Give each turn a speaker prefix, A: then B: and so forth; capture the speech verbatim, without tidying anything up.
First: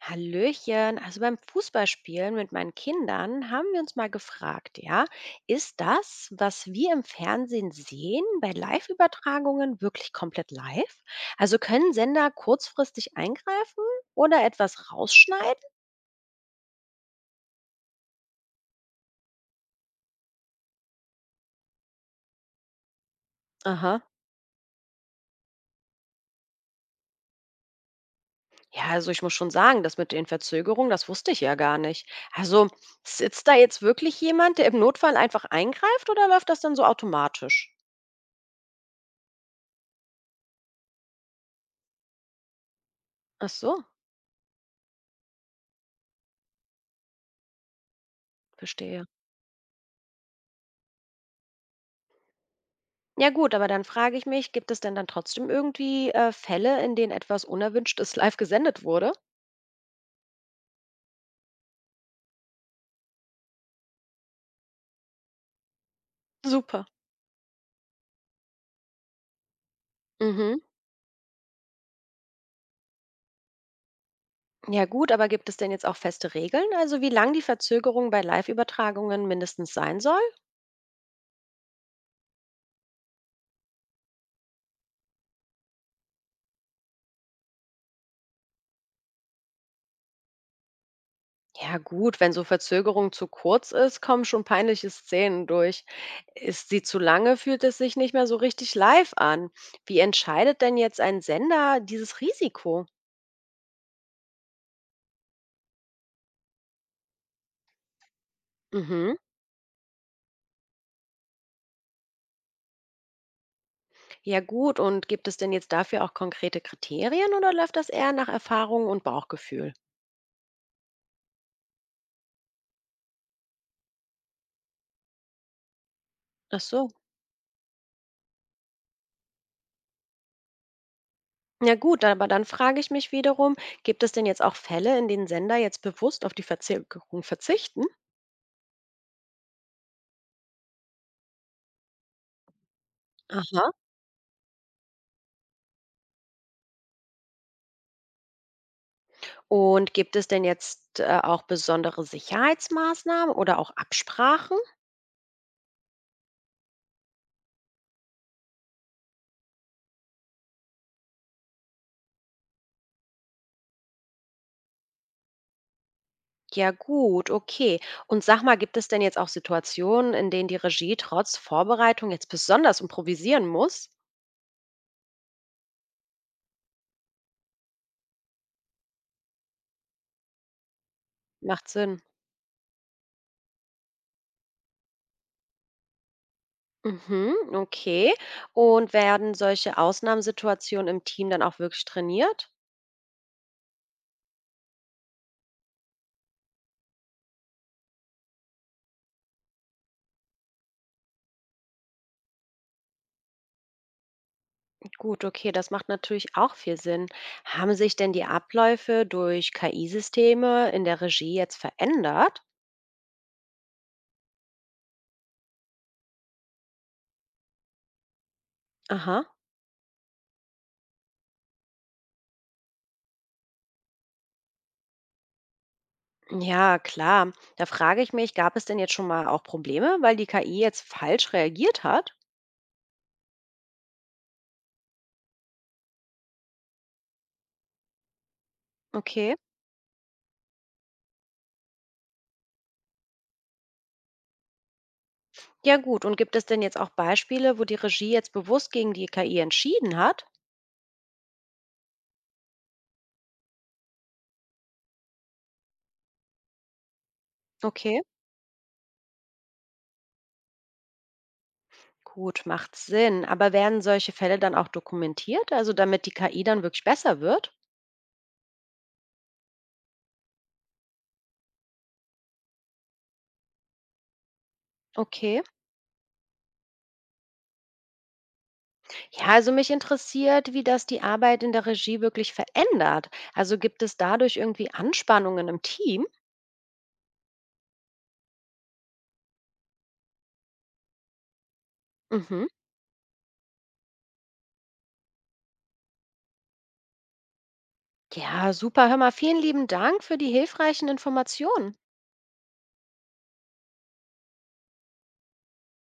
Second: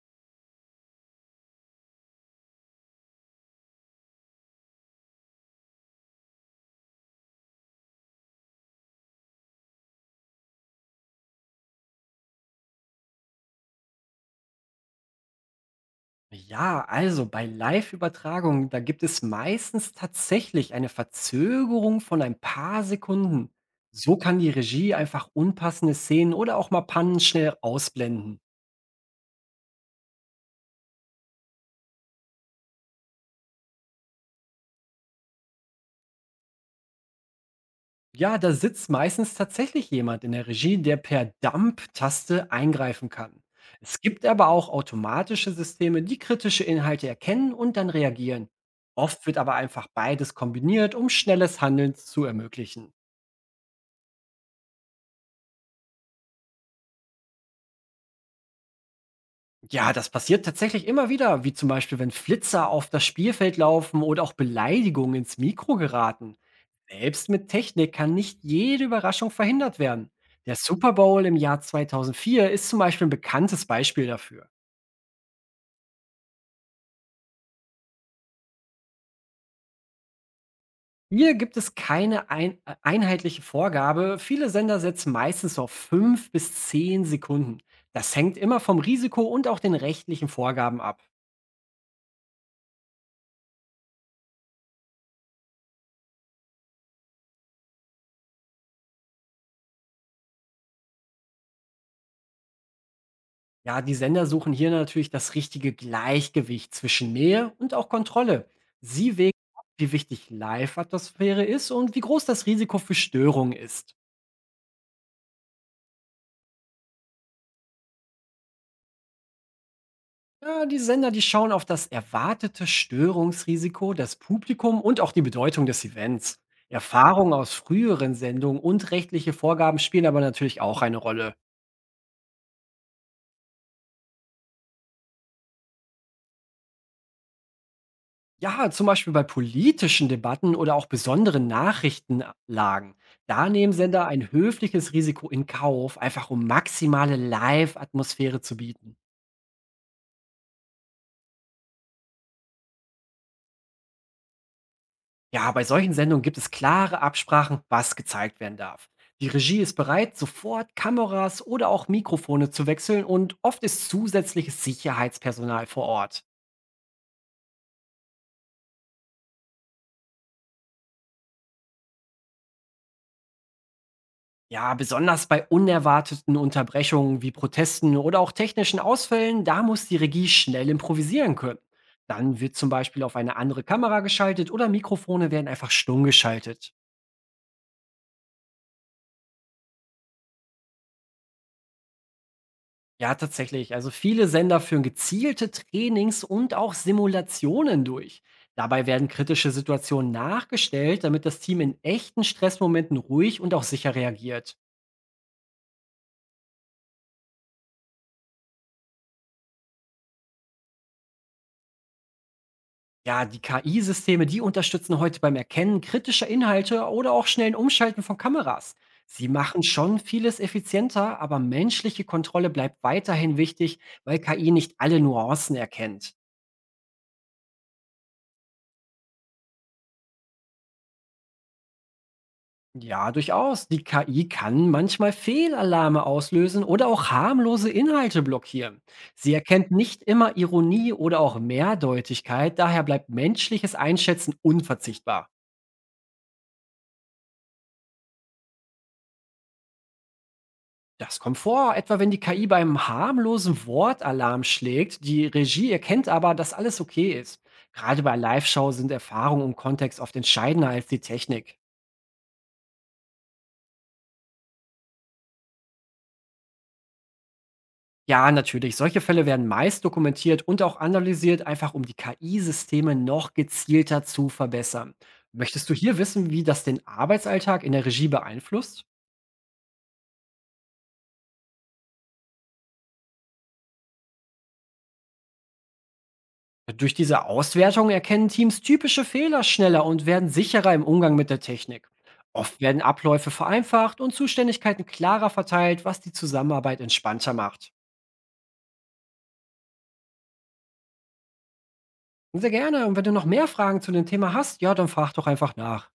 A: Hallöchen, also beim Fußballspielen mit meinen Kindern haben wir uns mal gefragt, ja, ist das, was wir im Fernsehen sehen, bei Live-Übertragungen wirklich komplett live? Also können Sender kurzfristig eingreifen oder etwas rausschneiden?
B: Ja, also bei Live-Übertragungen, da gibt es meistens tatsächlich eine Verzögerung von ein paar Sekunden.
A: Aha.
B: So kann die Regie einfach unpassende Szenen oder auch mal Pannen schnell ausblenden.
A: Ja, also ich muss schon sagen, das mit den Verzögerungen, das wusste ich ja gar nicht. Also sitzt da jetzt wirklich jemand, der im Notfall einfach eingreift oder läuft das dann so automatisch?
B: Ja, da sitzt meistens tatsächlich jemand in der Regie, der per Dump-Taste eingreifen kann.
A: Ach so,
B: Es gibt aber auch automatische Systeme, die kritische Inhalte erkennen und dann reagieren.
A: verstehe.
B: Oft wird aber einfach beides kombiniert, um schnelles Handeln zu ermöglichen.
A: Ja gut, aber dann frage ich mich, gibt es denn dann trotzdem irgendwie, äh, Fälle, in denen etwas Unerwünschtes live gesendet wurde?
B: Ja, das passiert tatsächlich immer wieder, wie zum Beispiel, wenn Flitzer auf das Spielfeld laufen oder auch Beleidigungen ins Mikro geraten.
A: Super.
B: Selbst mit Technik kann nicht jede Überraschung verhindert werden. Der
A: Mhm.
B: Super Bowl im Jahr zweitausendvier ist zum Beispiel ein bekanntes Beispiel dafür.
A: Ja gut, aber gibt es denn jetzt auch feste Regeln, also wie lang die Verzögerung bei Live-Übertragungen mindestens sein soll?
B: Hier gibt es keine ein äh, einheitliche Vorgabe. Viele Sender setzen meistens auf fünf bis zehn Sekunden. Das hängt immer vom Risiko und auch den rechtlichen Vorgaben ab.
A: Ja gut, wenn so Verzögerung zu kurz ist, kommen schon peinliche Szenen durch. Ist sie zu lange, fühlt es sich nicht mehr so richtig live an. Wie entscheidet denn jetzt ein Sender dieses Risiko?
B: Ja, die Sender suchen hier natürlich das richtige Gleichgewicht zwischen Nähe und auch Kontrolle.
A: Mhm.
B: Sie wägen ab, wie wichtig Live-Atmosphäre ist und wie groß das Risiko für Störungen ist.
A: Ja gut, und gibt es denn jetzt dafür auch konkrete Kriterien oder läuft das eher nach Erfahrung und Bauchgefühl?
B: Ja, die Sender, die schauen auf das erwartete Störungsrisiko, das Publikum und auch die Bedeutung des Events.
A: Ach so.
B: Erfahrungen aus früheren Sendungen und rechtliche Vorgaben spielen aber natürlich auch eine Rolle.
A: Ja gut, aber dann frage ich mich wiederum, gibt es denn jetzt auch Fälle, in denen Sender jetzt bewusst auf die Verzögerung verzichten?
B: Ja, zum Beispiel bei politischen Debatten oder auch besonderen Nachrichtenlagen. Da
A: Aha.
B: nehmen Sender ein höfliches Risiko in Kauf, einfach um maximale Live-Atmosphäre zu bieten.
A: Und gibt es denn jetzt äh, auch besondere Sicherheitsmaßnahmen oder auch Absprachen?
B: Ja, bei solchen Sendungen gibt es klare Absprachen, was gezeigt werden darf. Die Regie ist bereit, sofort Kameras oder auch Mikrofone zu wechseln und oft ist zusätzliches Sicherheitspersonal vor Ort.
A: Ja gut, okay. Und sag mal, gibt es denn jetzt auch Situationen, in denen die Regie trotz Vorbereitung jetzt besonders improvisieren muss?
B: Ja, besonders bei unerwarteten Unterbrechungen wie Protesten oder auch technischen Ausfällen, da muss die Regie schnell improvisieren können.
A: Macht Sinn.
B: Dann wird zum Beispiel auf eine andere Kamera geschaltet oder Mikrofone werden einfach stumm geschaltet.
A: Mhm, okay. Und werden solche Ausnahmesituationen im Team dann auch wirklich trainiert?
B: Ja, tatsächlich. Also viele Sender führen gezielte Trainings und auch Simulationen durch. Dabei werden kritische Situationen nachgestellt, damit das Team in echten Stressmomenten ruhig und auch sicher reagiert.
A: Gut, okay, das macht natürlich auch viel Sinn. Haben sich denn die Abläufe durch K I-Systeme in der Regie jetzt verändert?
B: Ja, die K I-Systeme, die unterstützen heute beim Erkennen kritischer Inhalte oder auch schnellen Umschalten von Kameras.
A: Aha.
B: Sie machen schon vieles effizienter, aber menschliche Kontrolle bleibt weiterhin wichtig, weil K I nicht alle Nuancen erkennt.
A: Ja, klar. Da frage ich mich, gab es denn jetzt schon mal auch Probleme, weil die K I jetzt falsch reagiert hat?
B: Ja, durchaus. Die K I kann manchmal Fehlalarme auslösen oder auch harmlose Inhalte blockieren.
A: Okay.
B: Sie erkennt nicht immer Ironie oder auch Mehrdeutigkeit, daher bleibt menschliches Einschätzen unverzichtbar.
A: Ja, gut. Und gibt es denn jetzt auch Beispiele, wo die Regie jetzt bewusst gegen die K I entschieden hat?
B: Das kommt vor, etwa wenn die K I beim harmlosen Wort Alarm schlägt. Die Regie erkennt aber, dass alles okay ist.
A: Okay.
B: Gerade bei Live-Show sind Erfahrung und Kontext oft entscheidender als die Technik.
A: Gut, macht Sinn. Aber werden solche Fälle dann auch dokumentiert, also damit die K I dann wirklich besser wird?
B: Ja, natürlich. Solche Fälle werden meist dokumentiert und auch analysiert, einfach um die K I-Systeme noch gezielter zu verbessern.
A: Okay.
B: Möchtest du hier wissen, wie das den Arbeitsalltag in der Regie beeinflusst?
A: Ja, also mich interessiert, wie das die Arbeit in der Regie wirklich verändert. Also gibt es dadurch irgendwie Anspannungen im Team?
B: Durch diese Auswertung erkennen Teams typische Fehler schneller und werden sicherer im Umgang mit der Technik.
A: Mhm.
B: Oft werden Abläufe vereinfacht und Zuständigkeiten klarer verteilt, was die Zusammenarbeit entspannter macht.
A: Ja, super. Hör mal, vielen lieben Dank für die hilfreichen Informationen.
B: Sehr gerne. Und wenn du noch mehr Fragen zu dem Thema hast, ja, dann frag doch einfach nach.